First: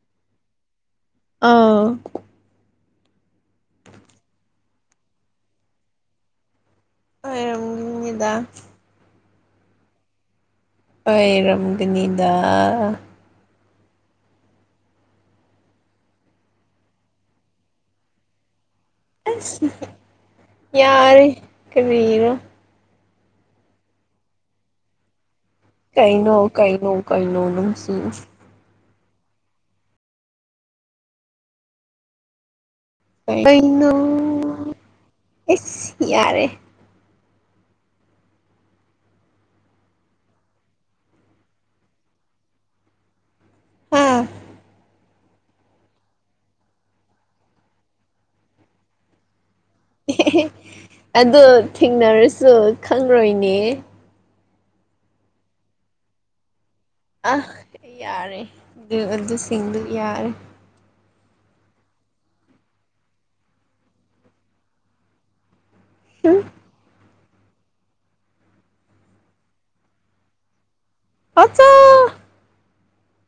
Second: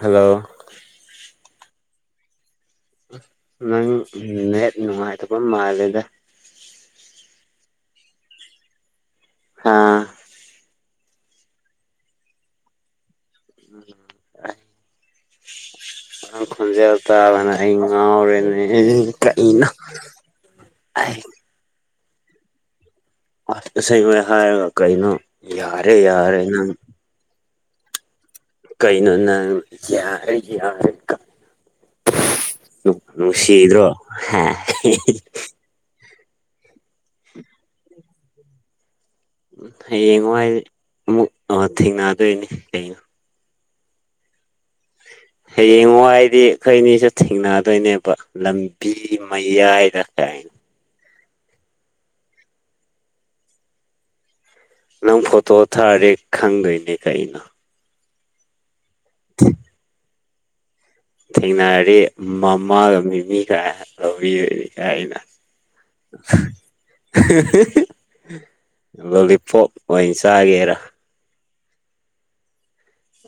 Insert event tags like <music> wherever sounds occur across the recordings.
hello ꯑꯥꯎ ꯅꯪ ꯅꯦꯠ ꯅꯨꯡꯉꯥꯏꯇꯕ ꯃꯥꯜꯂꯦꯗ ꯎꯗ ꯍꯥꯥ ꯑꯩꯔꯝꯒꯅꯤꯗ ꯎꯝ ꯈꯣꯟꯟꯖ ꯇꯅ ꯑꯩ ꯉꯔꯅꯦ ꯎ ꯀꯅ ꯑꯁ ꯇꯔ ꯁ ꯑꯣꯏ ꯍꯥꯏ ꯀꯩꯅꯩꯅꯣ ꯀꯩꯩꯅꯣ ꯀꯩꯩꯅꯣ ꯀꯩꯅꯩꯅꯣ ꯅꯅꯨꯡ ꯁꯤ ꯀꯩꯅꯣ ꯅꯪ ꯌꯥꯔꯦ ꯌꯥꯔꯦ ꯀ ꯎ ꯨꯁꯤꯗ꯭ꯔꯣ ꯀꯩꯅꯣ ꯑꯦꯁ ꯌꯥꯔꯦ ꯎꯝ ꯎ ꯍꯌꯦꯡꯉꯨ ꯍꯥꯏꯗꯤ ꯑꯃꯨꯛ ꯊꯦꯡꯅꯗꯣꯏꯅꯤ ꯀꯩꯅꯣ ꯍꯥꯥ ꯍꯌꯦꯡ ꯍꯥꯏꯗꯤ ꯑꯩꯈꯣꯏ ꯑꯅꯤꯁꯨ ꯊꯦꯡꯅꯗꯣꯏꯅꯦꯕ ꯂꯝꯕꯤ ꯃꯩ ꯏ ꯍꯥꯏꯗ ꯇꯥꯏ ꯑꯗꯨ ꯊꯦꯡꯅꯔꯁꯨ ꯈꯪꯔꯣꯏꯅꯦ ꯅꯪ ꯐꯣꯇꯣ ꯊꯥꯔꯦ ꯈꯪꯗꯣꯏꯅꯦ ꯑ ꯀꯩꯅꯣ ꯌꯥꯔꯦ ꯨꯔꯕꯗ ꯁꯤꯡꯕꯨ ꯌꯥꯔꯦ ꯊꯦꯡꯅꯔꯤ ꯃꯃꯥꯒ ꯃꯤꯃꯤꯒ ꯂꯧꯕꯤꯔꯔꯤꯒ ꯑꯩꯅ <unintelligible> ꯂꯣꯂꯤꯄꯣꯞ ꯑꯣꯏꯅ ꯆꯥꯒꯦꯔꯥ ꯑꯥꯆꯥ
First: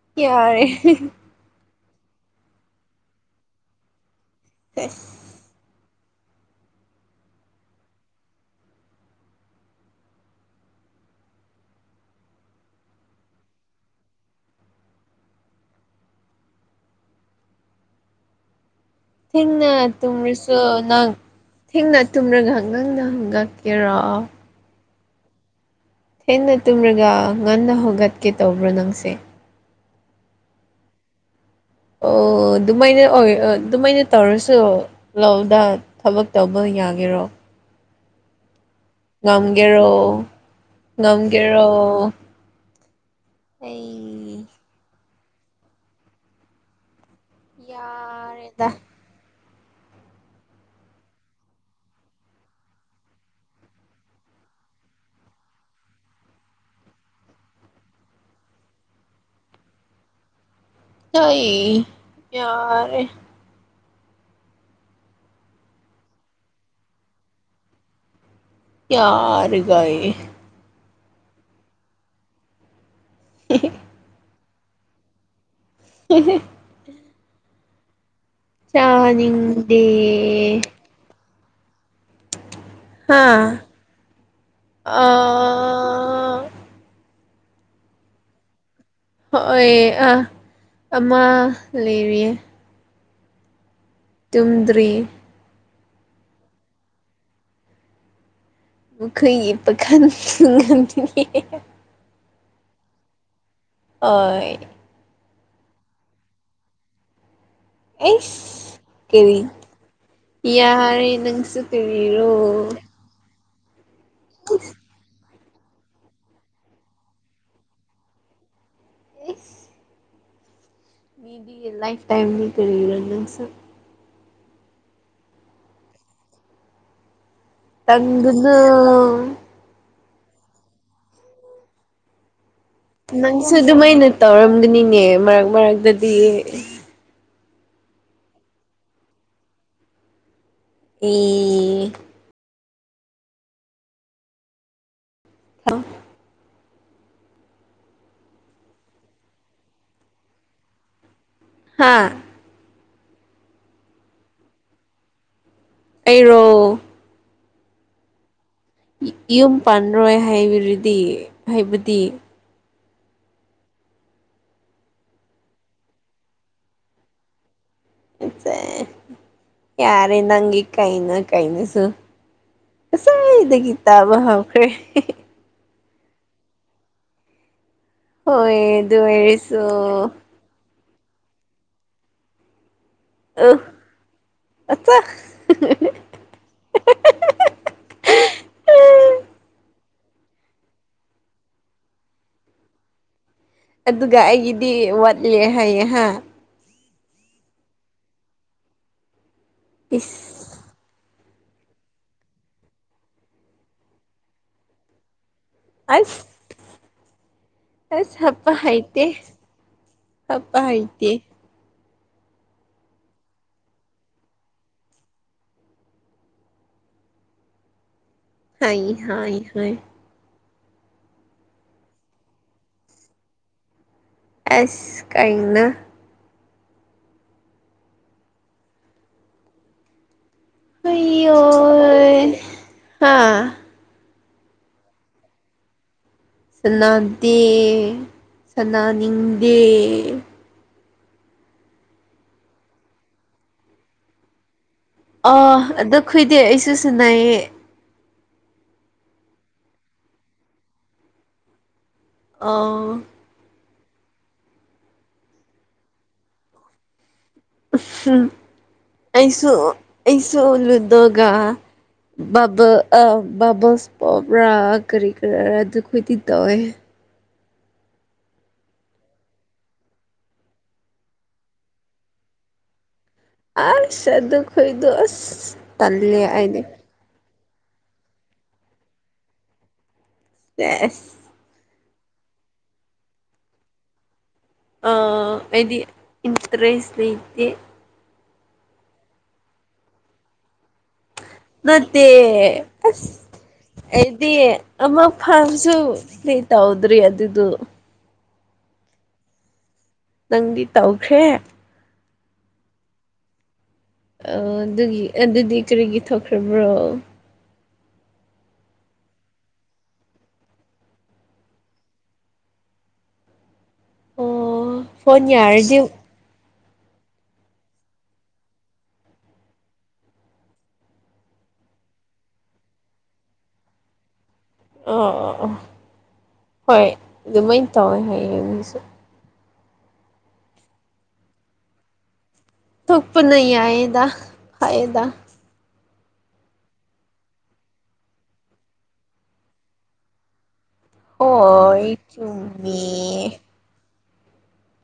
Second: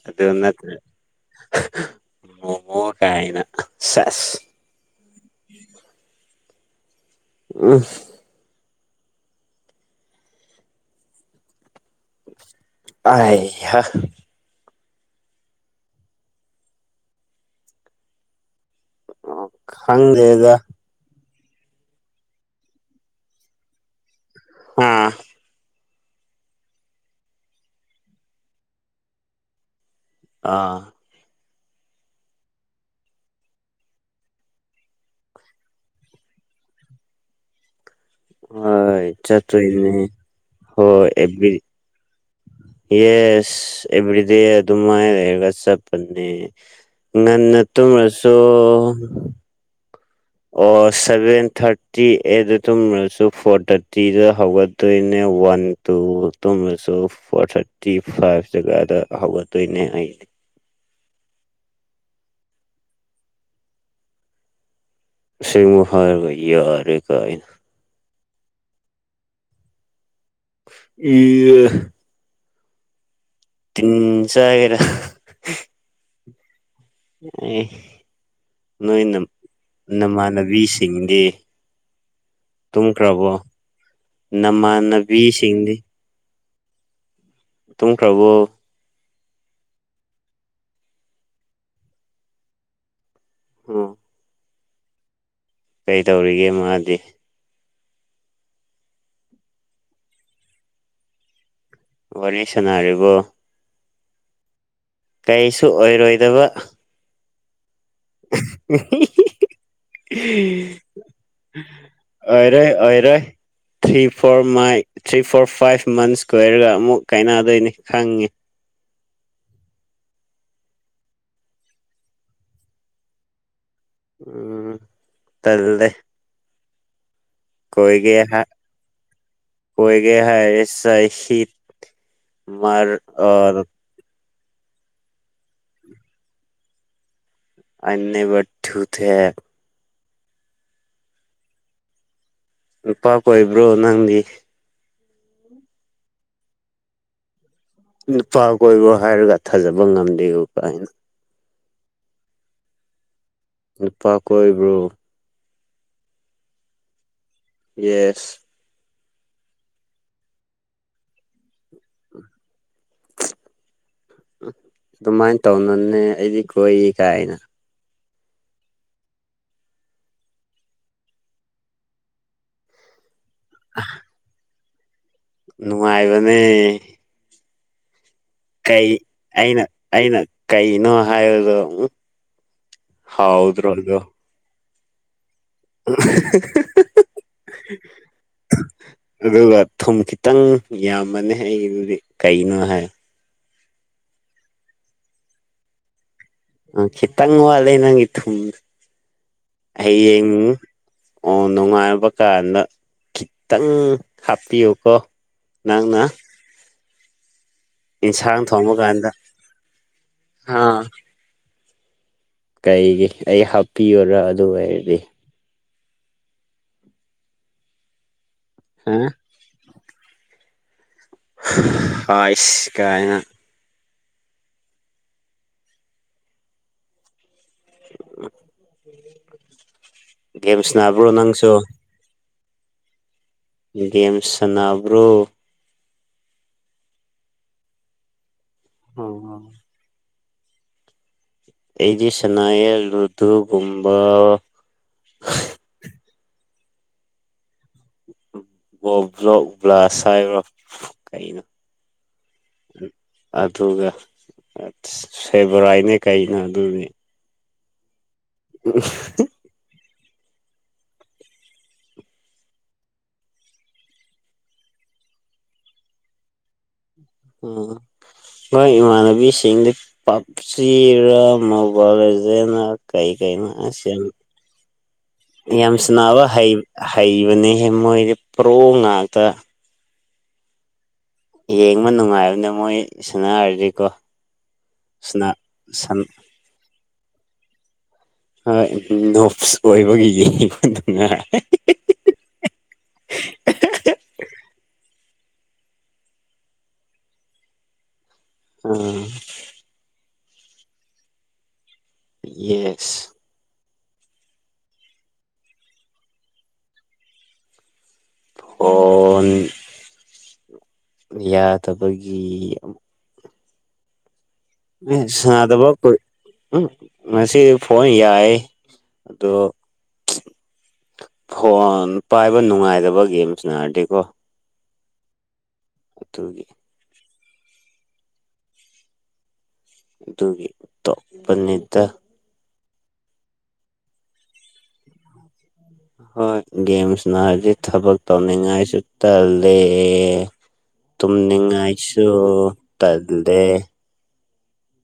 ꯑꯗꯅꯠꯇ ꯃꯣꯃꯣ ꯀꯥꯏꯅ <unintelligible> <unintelligible> ꯑꯥꯏ ꯍꯥ ꯊꯦꯡꯅ ꯈꯪꯗꯦꯗ ꯇꯨꯝꯔꯁꯨ ꯅꯪ ꯊꯦꯡꯅ ꯇꯨꯝꯔꯒꯥꯛ ꯅꯪꯅ ꯍꯪꯒꯛꯀꯦꯔꯣ ꯑ ꯊꯦꯡꯅ ꯇꯨꯝꯔꯒ ꯉꯟꯅ ꯍꯧꯣꯒꯠꯀꯦ ꯇꯧꯕ꯭ꯔꯣ ꯅꯪꯁꯦ ꯑꯥ ꯑꯣ ꯑꯗꯨꯃꯥꯏꯅ ꯑꯣꯏ ꯑꯗꯨꯃꯥꯏꯅ ꯇꯧꯔꯁꯨ ꯂꯗꯥ ꯊꯕꯛ ꯇꯧꯕꯒꯤ ꯌꯥꯒꯦꯔꯣ ꯍꯣꯏ ꯆꯠꯇꯔꯤꯅꯤ ꯉꯝꯒꯦꯔꯣ ꯍꯣꯏ ꯑꯦꯕ ꯉꯝꯒꯦꯔꯣ ꯌꯦꯁ ꯏꯕꯔꯤꯗꯤ ꯑꯩ ꯑꯗꯨꯃ ꯂꯩꯔꯒ ꯆꯠꯄꯅꯦ ꯉꯟꯅ ꯇꯨꯝꯃꯁꯨ ꯌꯥꯔꯦꯗ ꯑꯣ ꯁꯦꯚꯦꯟ ꯊꯥꯔꯇꯤ ꯑꯦꯗ ꯇꯨꯝꯃ꯭ꯔꯁꯨ ꯐꯣꯔ ꯊꯥꯔꯇꯤꯗ ꯍꯧꯒꯠꯇꯣꯏꯅꯦ ꯋꯥꯟ ꯇꯨ ꯇꯣꯁꯨ ꯐꯣꯔ ꯊꯥꯔꯇꯤ ꯐꯥꯏꯚ ꯖꯒꯥꯗ ꯍꯧꯒꯗꯣꯏꯅꯦ ꯑꯩꯅꯦ ꯑꯩꯏ ꯌꯔꯦ ꯁꯤꯃꯨ ꯍꯥꯔꯒ ꯑꯔꯦ ꯀꯥꯏꯅ ꯌꯥꯔꯒꯑ <unintelligible> ꯇꯤꯟ ꯆꯥꯒꯦꯔ <unintelligible> ꯑꯦ ꯅꯣꯏ ꯆꯥꯅꯤꯡꯗꯦ ꯅꯃꯥꯟꯅꯕꯤꯁꯤꯡꯗꯤ ꯍꯥ ꯇꯨꯝꯈ꯭ꯔꯕꯣ ꯑꯥ ꯑ ꯅꯃꯥꯟꯅꯕꯤꯁꯤꯡꯗꯤ ꯑꯥ ꯇꯨꯝꯈ꯭ꯔꯕꯣ ꯍꯣꯏ ꯑꯥ ꯑꯃ ꯂꯩꯔꯤꯌꯦ ꯑꯣ ꯇꯨꯝꯗ꯭ꯔꯤ ꯀꯩ ꯇꯧꯔꯤꯒꯦ ꯃꯥꯗꯤ <unintelligible> ꯋꯥꯔꯤ ꯁꯥꯟꯅꯔꯤꯕꯣ ꯍꯣꯏ ꯀꯩꯁꯨ ꯑꯣꯏꯔꯣꯏꯗꯕ ꯑꯦꯁ ꯀꯦꯔꯤ ꯌꯥꯔꯦ ꯅꯪꯁꯨ ꯀꯔꯤꯔꯣ ꯑꯣꯏꯔꯣꯏ ꯑꯣꯏꯔꯣꯏ ꯊ꯭ꯔꯤ ꯐꯣꯔ ꯃꯥꯏ ꯊ꯭ꯔꯤ ꯐꯣꯔ ꯐꯥꯏꯚ ꯃꯟꯁ ꯀꯣꯌꯏꯔꯒ ꯑꯃꯨꯛ ꯀꯥꯏꯅꯗꯣꯏꯅꯤ ꯈꯪꯉꯤ ꯏꯁ ꯃꯤꯗꯤ ꯂꯥꯏꯐ ꯇꯥꯏꯝꯅꯤ ꯀꯔꯤꯔꯣ ꯅꯪꯁꯨ ꯎꯝ ꯇꯜꯂꯦ ꯀꯣꯏꯒꯦ ꯍꯥꯏ ꯇꯟꯒꯅꯨ ꯀꯣꯏꯒꯦ <unintelligible> ꯅꯪꯁꯨ ꯑꯣꯔ ꯑꯗꯨꯝꯃꯥꯏꯅ ꯇꯧꯔꯝꯒꯥꯅꯤ ꯅꯦ ꯃꯔꯛ ꯃꯔꯛꯇꯗꯤ ꯑꯥꯏ ꯅꯦꯚꯔ ꯊꯨ ꯊꯦꯠ ꯑꯦ ꯅꯨꯄꯥ ꯀꯣꯏꯕ꯭ꯔꯣ ꯅꯪꯗꯤ <unintelligible> ꯅꯨꯄꯥ ꯀꯣꯏꯕ ꯍꯥꯏꯔꯒ ꯊꯥꯖꯕ ꯉꯝꯗꯦ ꯀꯥꯏꯅ ꯍꯥꯥ ꯅꯨꯄꯥ ꯀꯣꯏꯕ꯭ꯔꯣ ꯑꯩꯔꯣ ꯌꯦꯁ ꯌꯨꯝ ꯄꯥꯟꯔꯣꯏ ꯍꯥꯏꯕꯗꯨꯗꯤ ꯍꯥꯏꯕꯗꯤ ꯑꯗꯨꯃꯥꯏꯅ ꯇꯧꯅꯨꯅꯦ ꯑꯩꯗꯤ ꯀꯣꯏ ꯀꯥꯏꯅ <unintelligible> ꯌꯥꯔꯦ ꯅꯪꯒꯤ ꯀꯥꯏꯅ ꯀꯩꯅꯣꯁꯨ ꯁꯋꯥꯗꯒꯤ ꯇꯥꯕ ꯍꯧꯈ꯭ꯔꯦ ꯅꯨꯡꯉꯥꯏꯕꯅꯦ ꯍꯣꯏ ꯀꯩ ꯑꯗꯨ ꯑꯣꯏꯔꯁꯨ ꯑꯩꯅ ꯑꯩꯅ ꯀꯩꯅꯣ <unintelligible> ꯑ ꯍꯥꯎꯗ꯭ꯔꯣ ꯑꯗꯨ ꯑꯆꯥ ꯑꯗꯨ ꯊꯨꯝ ꯈꯤꯇꯪ ꯌꯥꯝꯕꯥꯅꯤ ꯑꯩꯗꯤ ꯀꯩꯅꯣ ꯍꯥꯏ ꯑꯗꯨꯒ ꯑꯩꯒꯤꯗꯤ ꯋꯥꯠꯂꯦ ꯍꯥꯏꯌꯦ ꯍꯥ ꯑ ꯈꯤꯇꯪ ꯋꯥꯂꯦ ꯅꯪꯒꯤ ꯊꯨꯝ ꯍꯌꯦꯡ ꯏꯁ ꯑꯣ ꯅꯨꯡꯉꯥꯏꯕ ꯀꯥꯟꯗ ꯈꯤꯇꯪ ꯍꯥꯞꯄꯤꯌꯨꯀꯣ ꯅꯪꯅ ꯑꯁ ꯑꯁ ꯏꯟꯁꯥꯡ ꯍꯥꯞꯄ ꯊꯣꯡꯕ ꯍꯥꯏꯇꯦ ꯀꯥꯟꯗ ꯍꯥꯞꯄ ꯍꯥ ꯍꯥꯏꯇꯦ ꯀꯩꯒꯤ ꯑꯩ ꯍꯥꯞꯄꯤꯌꯨꯔꯣ ꯑꯗꯨ ꯑꯣꯏꯔꯗꯤ ꯍꯥꯏ ꯍꯥ ꯍꯥꯏ ꯍꯥꯏ ꯍꯁꯤ ꯀꯥꯏꯅ ꯑꯦꯁ ꯀꯥꯏꯅ ꯒꯦꯝꯁ ꯅꯅꯥꯕꯨ꯭ꯔꯣ ꯅꯪꯁꯨ ꯑꯩꯌꯣꯏ ꯍꯥ ꯦꯝ ꯁꯅꯥꯕ꯭ꯔꯣ ꯁꯥꯟꯅꯥꯗꯦ ꯑꯣ ꯁꯅꯥꯅꯤꯡꯗꯦ ꯑꯩꯗꯤ ꯁꯅꯥꯏꯔ ꯔꯨꯙꯨꯒꯨꯝꯕꯥ ꯈꯨꯏꯗꯦ ꯑꯩꯁꯨ ꯁꯤꯟꯅꯩꯌꯦ ꯣꯕ꯭ꯔꯣ ꯎꯕ꯭ꯂꯥ ꯆꯥꯏꯕ꯭ꯔꯣ ꯀꯩꯅꯣ ꯑꯥ ꯑꯗꯨꯒ ꯁꯦꯕꯣꯔꯥꯏꯅꯦ ꯀꯩꯅꯣ ꯑꯗꯨꯅꯦ ꯑ ꯎ ꯑꯩꯁꯨꯣꯂꯨꯗꯣꯒ ꯑ ꯕꯥꯃꯁ ꯄꯣꯝꯕ꯭ꯔꯥ ꯀꯔꯤ ꯀꯔꯤꯔꯥ ꯑꯗꯨ ꯈꯈꯣꯏꯗꯤ ꯇꯧꯋꯦ ꯎꯝ ꯃꯣꯏ ꯏꯃꯥꯟꯅꯕꯤꯁꯤꯡꯗꯤ ꯄꯞꯆꯔꯥ ꯃꯣꯕꯥꯏꯖ ꯀꯩ ꯀꯔꯤꯩꯅꯣ ꯌꯥꯝ ꯑꯁ ꯑꯗꯨ ꯈꯣꯏꯗꯣ ꯑꯁ ꯌꯥꯝ ꯁꯅꯥꯅꯕ ꯇꯜꯂꯦ ꯑꯩꯗꯤ ꯍꯩꯕꯅꯤ ꯃꯣꯏꯗꯤꯦ ꯄ꯭ꯔꯣ ꯉꯥꯛꯇ ꯑꯦ ꯌꯦꯦꯡꯕ ꯅꯨꯡꯉꯥꯏꯕꯅꯦ ꯃꯣꯏ ꯁꯥꯟꯅꯔꯗꯤꯀꯣ ꯁꯥꯟꯅ ꯌꯗꯤ ꯁꯟ ꯏꯟꯇ꯭ꯔꯦꯁ ꯂꯩꯦ ꯍꯣ ꯑꯣꯏꯕꯒꯤ ꯅꯨꯡꯉꯥꯏ ꯅꯠꯇ ꯑꯗꯤ ꯑꯃ ꯐꯔꯖꯨ ꯇꯥꯎꯗ꯭ꯔꯤ ꯑꯗꯨꯗꯗꯨ ꯑꯥ ꯅꯪꯗꯤ ꯇꯧꯈ꯭ꯔꯦ ꯌꯦꯁ ꯑꯣ ꯑꯗꯨꯒꯤ ꯑꯗꯨꯗꯤ ꯀꯔꯤꯒꯤ ꯊꯣꯛꯈ꯭ꯔꯕꯣ ꯐꯣꯟ ꯌꯥꯗꯕꯒꯤ ꯑꯣ ꯐꯣꯟ ꯁꯗꯕ ꯌꯥꯔꯗꯤ ꯑꯣ ꯀꯣꯏ ꯎꯝ ꯉꯁꯤꯗꯤ ꯐꯣꯟ ꯌꯥꯏ ꯑꯣ ꯐꯣꯟ ꯄꯥꯏꯕ ꯅꯨꯡꯉꯥꯏꯗꯕ ꯒꯦꯝꯁꯤꯅꯔꯗꯤꯀꯣ ꯑ ꯑ ꯑ ꯑꯗꯨꯠꯇꯒꯤ ꯑꯗꯨꯃꯥꯏꯅ ꯇꯧꯋꯦ ꯍꯥꯏꯌꯦ ꯃꯤꯁꯨ ꯑꯗꯨꯒꯤ ꯇꯣꯞꯄꯅꯤꯗ ꯊꯨꯄ ꯅ ꯍꯥꯏꯦꯗ ꯍꯥꯏꯌꯦꯗ ꯍꯣꯏ ꯒꯦꯝꯁꯅ ꯍꯥꯏꯗꯤ ꯊꯕꯛ ꯇꯧꯅꯤꯡꯉꯥꯏꯁꯨ ꯇꯜꯂꯦ ꯍꯣꯏ ꯇꯨꯝꯅꯤꯡꯉꯥꯏꯁꯨ ꯆꯨꯝꯃꯦ ꯇꯜꯦ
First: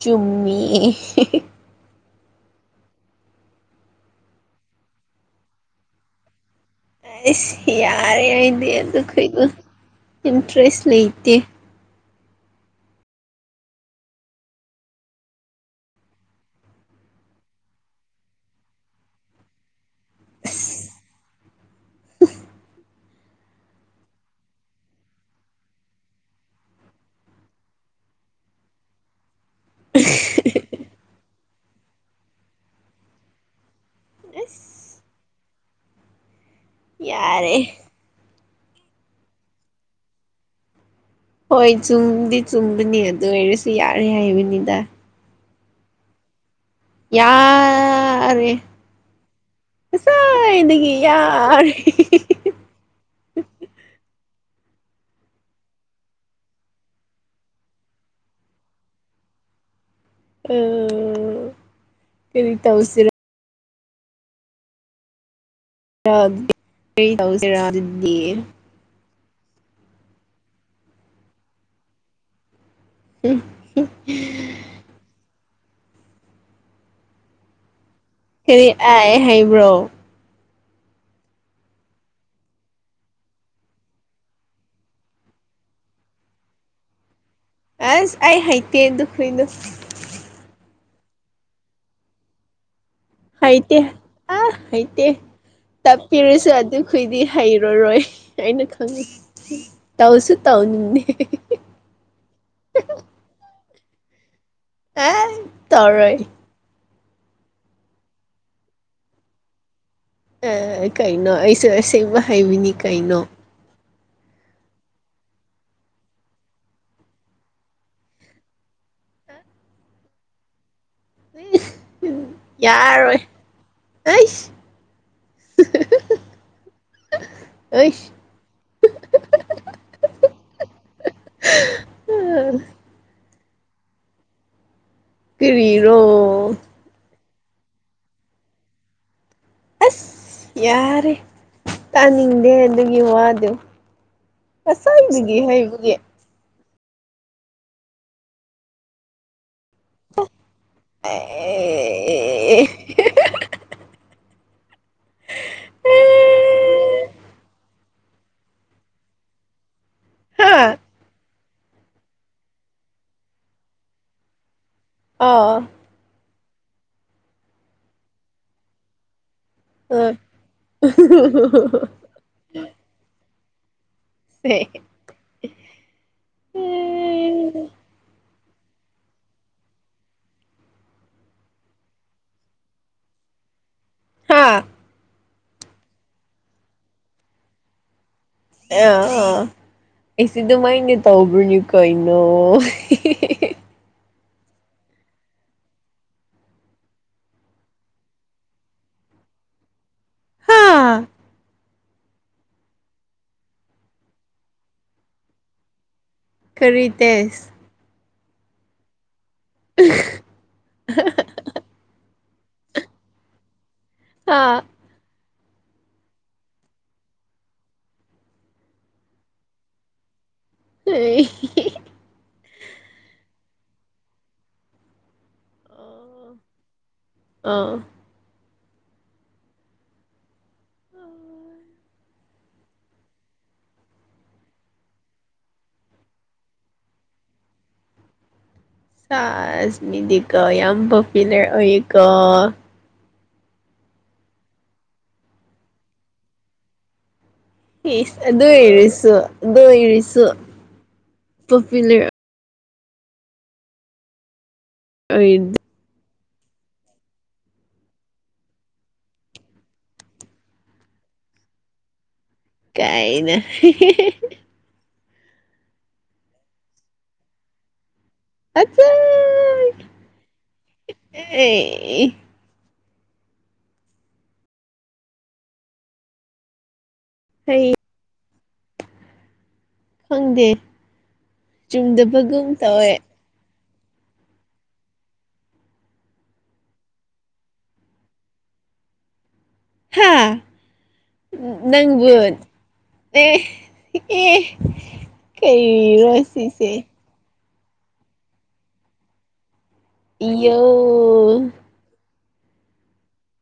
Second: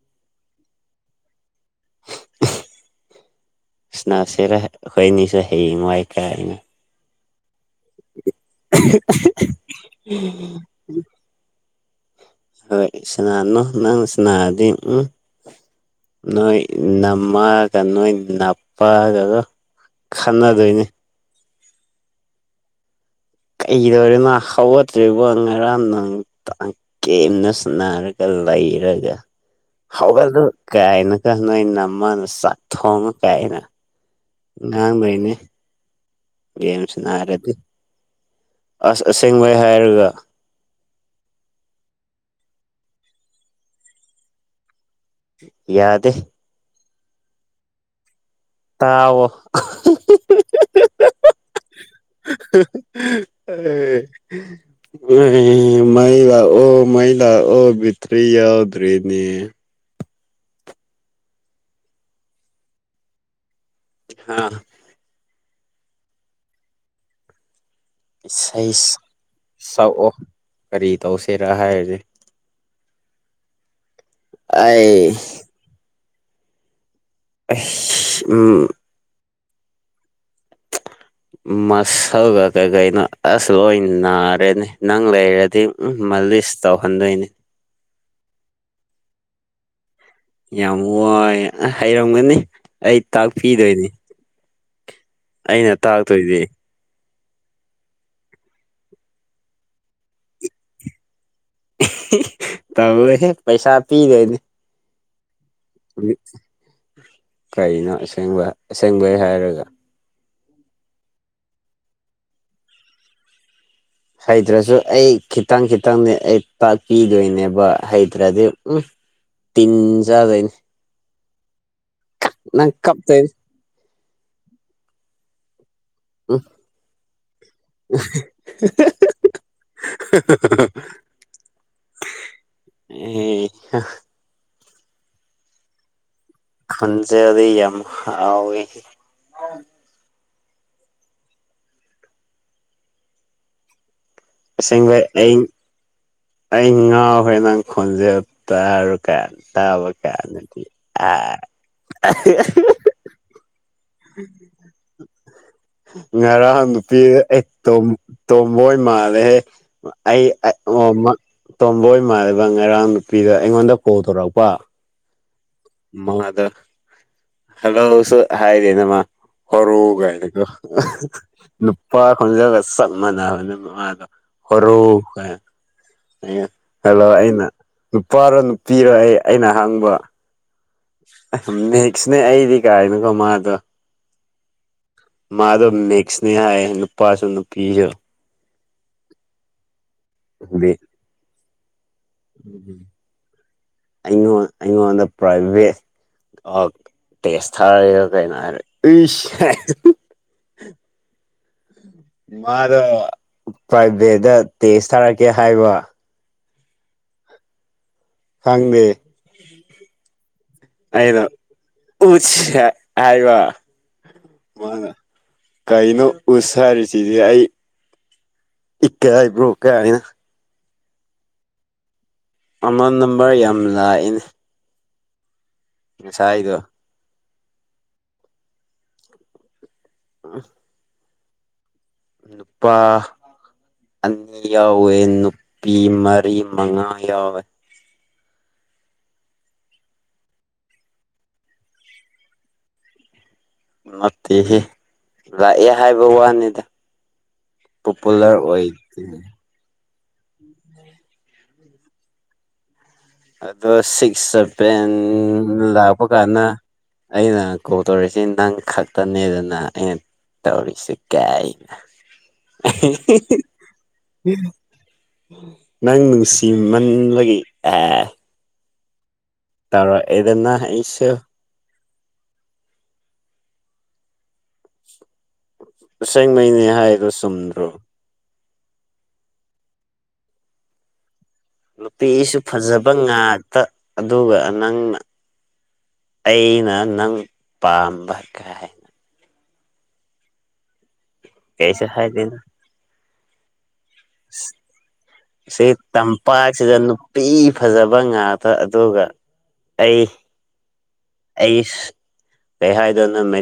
ꯆꯨꯝꯃꯤ ꯁꯅꯁꯤꯦꯔ ꯍꯅꯤꯁꯨ ꯍꯦꯃꯥꯏ ꯀꯅ ꯑꯁ ꯌꯥꯔꯦ ꯍꯥꯏꯗꯤ ꯑꯗꯨ ꯑꯩꯩꯁꯨ ꯏꯟꯇꯔꯦꯁ ꯂꯩꯇꯦ ꯍꯣꯏ ꯁꯅꯥꯅꯣ ꯅꯪ ꯁꯅꯥꯗꯤ ꯎꯝ ꯅꯣꯏ ꯅꯝꯃꯒ ꯅꯣꯏ ꯅꯄꯒꯒ ꯈꯅꯗꯣꯏꯅꯤ ꯑꯁ ꯀꯩꯗꯧꯔꯤꯅꯣ ꯍꯧꯒꯠꯇ꯭ꯔꯤꯕꯔꯤꯕꯣ ꯉꯔꯥꯡ ꯅꯪ ꯀꯦꯝꯅ ꯁꯟꯅꯔꯒ ꯂꯩ ꯏꯔꯒ ꯍꯧꯒꯗꯨ ꯀꯥꯏꯅ ꯀ ꯅꯣꯏ ꯅꯝꯃꯅ ꯆꯥꯛ ꯊꯣꯡꯉ ꯀꯥꯏꯅ ꯑꯁ ꯥꯡ ꯩꯅꯦ ꯒꯦꯝꯁꯤ ꯅꯥ ꯍꯥꯏꯔꯗꯤ ꯌꯥꯔꯦ ꯑꯁ ꯑꯁꯦꯡꯕꯩ ꯍꯥꯏꯔꯒ ꯍꯣꯏ ꯆꯨꯝꯗꯤ ꯆꯨꯝꯕꯅꯤ ꯑꯗꯨ ꯑꯣꯏꯔꯁꯨ ꯌꯥꯔꯦ ꯍꯥꯏꯕꯅꯤꯗ ꯌꯥꯗꯦ ꯌꯥ ꯌꯥꯔꯦ ꯇꯥꯎꯋꯣ ꯉꯁꯥꯏꯗꯒꯤ ꯌꯥꯔꯦ ꯑꯦ ꯎ ꯃ ꯃꯂ ꯑꯣ ꯃꯩꯂ ꯑꯣ ꯕꯤꯇ꯭ꯔꯤ ꯑꯣ ꯗ꯭ꯔꯤꯅꯤ ꯎ ꯀꯔꯤ ꯇꯧꯁꯤꯔ ꯑꯥ ꯑ ꯏꯁꯩꯛ ꯁꯛꯑꯣ ꯀꯔꯤ ꯇꯧꯁꯤꯔꯥ ꯍꯥꯏꯔꯁꯦ ꯍ ꯑ ꯑ ꯍꯔꯤ ꯑ ꯍꯩꯕ꯭ꯔꯣ ꯃꯁꯜꯒ ꯀꯩꯀꯩꯅꯣ ꯑꯁ ꯂꯣꯏ ꯅꯥꯔꯦꯅꯤ ꯅꯪ ꯂꯩꯔꯗꯤ ꯎ ꯑꯃ ꯂꯤꯁ ꯇꯧꯍꯟꯗꯣꯏꯅꯤ ꯑꯁ ꯑꯩ ꯍꯩꯇꯦ ꯗꯨꯈꯣꯏ ꯗꯨ ꯌꯥꯝ ꯋꯥꯏ ꯍꯩꯔꯝꯒꯅꯤ ꯑꯩ ꯍꯩꯇꯦ ꯇꯥꯛꯄꯤꯗꯣꯏꯅꯤ ꯑ ꯍꯩꯇꯦ ꯑꯩꯅ ꯇꯥꯛꯇꯣꯏꯗꯤ ꯇꯞꯄꯤꯔꯁꯨ ꯑꯗꯨꯈꯗꯤ ꯍꯩꯔꯔꯣꯏ ꯑꯩꯅ ꯈꯪꯉꯤ ꯇꯧꯁꯨ ꯇꯧꯅꯤꯡꯗꯦ ꯄꯤꯗꯅꯦ ꯑꯦ ꯇꯔꯣꯏ ꯀꯩꯅꯣ ꯑꯁꯦꯡꯕ ꯑꯁꯦꯡꯕꯩ ꯍꯥꯏꯔꯒ ꯀꯩꯅꯣ ꯑꯩꯁꯨ ꯑꯁꯦꯡꯕ ꯍꯥꯏꯩꯕꯤꯅꯤ ꯀꯩꯅꯣ ꯍꯩꯇ꯭ꯔꯁꯨ ꯑꯩ ꯈꯤꯇꯪ ꯈꯤꯇꯪꯗꯤ ꯑꯩ ꯇꯥꯛꯄꯤꯗꯣꯏꯅꯦꯕ ꯍꯩꯇ꯭ꯔꯗꯤ ꯎꯝ ꯇꯤꯟ ꯆꯗꯅꯤ ꯌꯥꯔꯣꯏ ꯀꯞꯇꯣꯏꯅꯤ ꯑꯦ ꯑ <unintelligible> ꯍ ꯀꯔꯤꯔꯣ ꯍꯪꯖꯗ ꯌꯥꯝ ꯑ ꯑꯁ ꯌꯥꯔꯦ ꯇꯥꯅꯤꯡꯗꯦ ꯑꯗꯨꯒꯤ ꯋꯥꯗꯨꯣ ꯑꯁꯦꯡꯕꯩ ꯑꯩ ꯑꯁꯁꯤꯒ ꯍꯥꯏꯕꯨꯒꯦ ꯑꯩ ꯉꯥꯎ ꯍꯣꯏ ꯅꯪ ꯈꯣꯟꯖꯦꯜ ꯇꯔ ꯀꯥꯥꯟ ꯇꯕ ꯀꯌꯥ ꯑꯦ <inaudible> ꯉꯔꯥꯡ ꯅꯨꯄꯤ ꯑꯩ ꯇꯣꯝꯕꯣꯏ ꯃꯥꯜꯂꯦꯍꯦ ꯑꯩ ꯍꯥ ꯑ ꯑꯣ ꯇꯣꯝꯕꯣꯏ ꯏꯃꯥꯕ ꯉꯔꯥꯡ ꯅꯨꯄꯤꯗ ꯑꯩꯉꯣꯟꯗ ꯀꯣꯜ ꯇꯧꯔꯛꯄ ꯑ ꯃ ꯑꯗꯨ ꯍꯜꯂꯣꯁꯨ ꯍꯥꯏꯗꯅꯃ ꯍꯔꯨ ꯀꯥꯏꯅꯤꯗꯣ ꯅꯨꯄꯥ ꯈꯣꯟꯖꯒ ꯆꯞ ꯃꯥꯟꯅꯕꯅꯦ ꯃꯃꯗꯣ ꯍꯔꯣꯏ ꯀ ꯍꯜꯂꯣ ꯑꯩꯅ ꯅꯨꯄꯥꯔꯣ ꯅꯨꯄꯤꯔꯣ ꯑꯩ ꯑꯩꯅ ꯍꯥꯡꯕ ꯅꯦꯛꯁꯅꯦ ꯑꯩꯗꯤ ꯀꯥꯏꯅꯀꯣ ꯃꯥꯗꯣ ꯍꯥꯥ ꯃꯥꯗ ꯃꯁꯅꯦ ꯍꯥꯏ ꯅꯨꯄꯥꯁꯨꯅ ꯅꯨꯄꯤꯤꯁꯨ ꯑꯥ ꯑꯥ ꯑꯩꯁ ꯑꯗꯨꯗꯤ ꯑꯗꯨꯃꯥꯏꯅ ꯇꯧꯕ꯭ꯔꯅꯤ ꯀꯣꯏꯅꯨ ꯑꯩꯉꯣꯟ ꯑꯩꯉꯣꯟꯗ ꯄ꯭ꯔꯥꯏꯚꯦꯠ ꯑꯣ ꯇꯦꯁ ꯊꯥ ꯀꯔꯦ ꯍꯥ ꯃꯥꯗꯣ ꯄ꯭ꯔꯥꯏꯚꯦꯠꯇ ꯇꯦꯖ ꯊꯥꯔꯛꯀꯦ ꯍꯥꯏꯕ ꯀꯔꯤꯗꯁ ꯊꯪꯅꯦ <unintelligible> ꯑꯩꯗꯣ ꯎ ꯍꯥꯏ ꯋꯥ ꯑꯥ ꯀꯥꯏꯅꯣ ꯑꯣ ꯁꯔꯤ ꯆꯤꯖ ꯑꯏ ꯏ ꯍꯥꯏ ꯔꯣꯀꯅꯤꯅ ꯍ ꯃꯃꯥꯟ ꯅꯝꯕꯔ ꯌꯥꯝ ꯂꯥꯛꯏꯅꯦ ꯁ ꯍꯥꯏꯗꯣ ꯑꯥ ꯑ ꯅꯨꯄꯥ ꯑꯅꯤ ꯌꯥꯎꯋꯦ ꯅꯨꯄꯤ ꯃꯔꯤ ꯃꯉꯥ ꯌꯥꯎꯋꯦ ꯁꯥꯥꯁꯃꯤꯗꯤ ꯀꯣ ꯌꯥꯝ ꯄꯣꯄꯤꯂꯔ ꯑꯣꯏꯀꯣ ꯃꯠꯇꯦꯍꯑ ꯍꯥꯏꯕ ꯋꯥꯅꯤꯗ ꯄꯣꯄꯨꯂꯔ ꯑꯗꯨ ꯑꯣꯏꯗꯦ ꯑꯣꯏꯔꯁꯨ ꯑꯗꯨ ꯑꯣꯏꯔꯁꯨꯔ ꯑꯗꯣ ꯁꯤꯛꯁ ꯁꯚꯦꯟ ꯑꯣꯏꯗ ꯂꯥꯛꯄ ꯀꯥꯟꯗ ꯑꯩꯅ ꯀꯣꯜ ꯇꯧꯔꯤꯔꯤꯁꯤ ꯅꯪ ꯈꯛꯇꯅꯦꯗꯅ ꯑꯩꯅ ꯇꯧꯔꯤꯁꯤ ꯀꯅ ꯀꯥꯏ ꯅ ꯅꯪ ꯅꯨꯡꯁꯤꯃꯟꯂꯒ ꯑꯦ ꯑꯆ ꯇꯧꯔꯣ ꯑꯦꯗꯅ ꯑꯩꯁꯣ ꯑꯦ ꯇꯁꯦꯡꯉꯩꯅꯦ ꯍꯥꯏꯗꯣ ꯆꯨꯝꯗ꯭ꯔꯣ ꯑꯩ ꯈꯪꯗꯦ ꯅꯨꯄꯤꯁꯨ ꯆꯨꯝꯗꯕꯒꯨꯝ ꯐꯖꯕ ꯇꯧꯋꯦ ꯉꯥꯛꯇ ꯑꯗꯨꯒ ꯅꯪꯅ ꯑꯩꯅ ꯅꯪ ꯄꯥꯝꯕ ꯀ ꯍꯥꯏꯅ ꯍꯥ ꯀꯩꯁꯨ ꯅꯪꯕꯨ ꯍꯥꯏꯗꯦꯗ ꯑꯦ ꯑꯦ ꯁꯤ ꯀꯩꯔꯣ ꯁꯤꯁꯦ ꯇꯝꯄꯥꯥꯁꯖ ꯅꯨꯄꯤ ꯐꯖꯕ ꯉꯥꯇ ꯑꯗꯨꯒ ꯑꯩ ꯏꯌꯣ ꯑꯩ ꯦ ꯍꯥꯏꯗꯣꯅ ꯃꯦ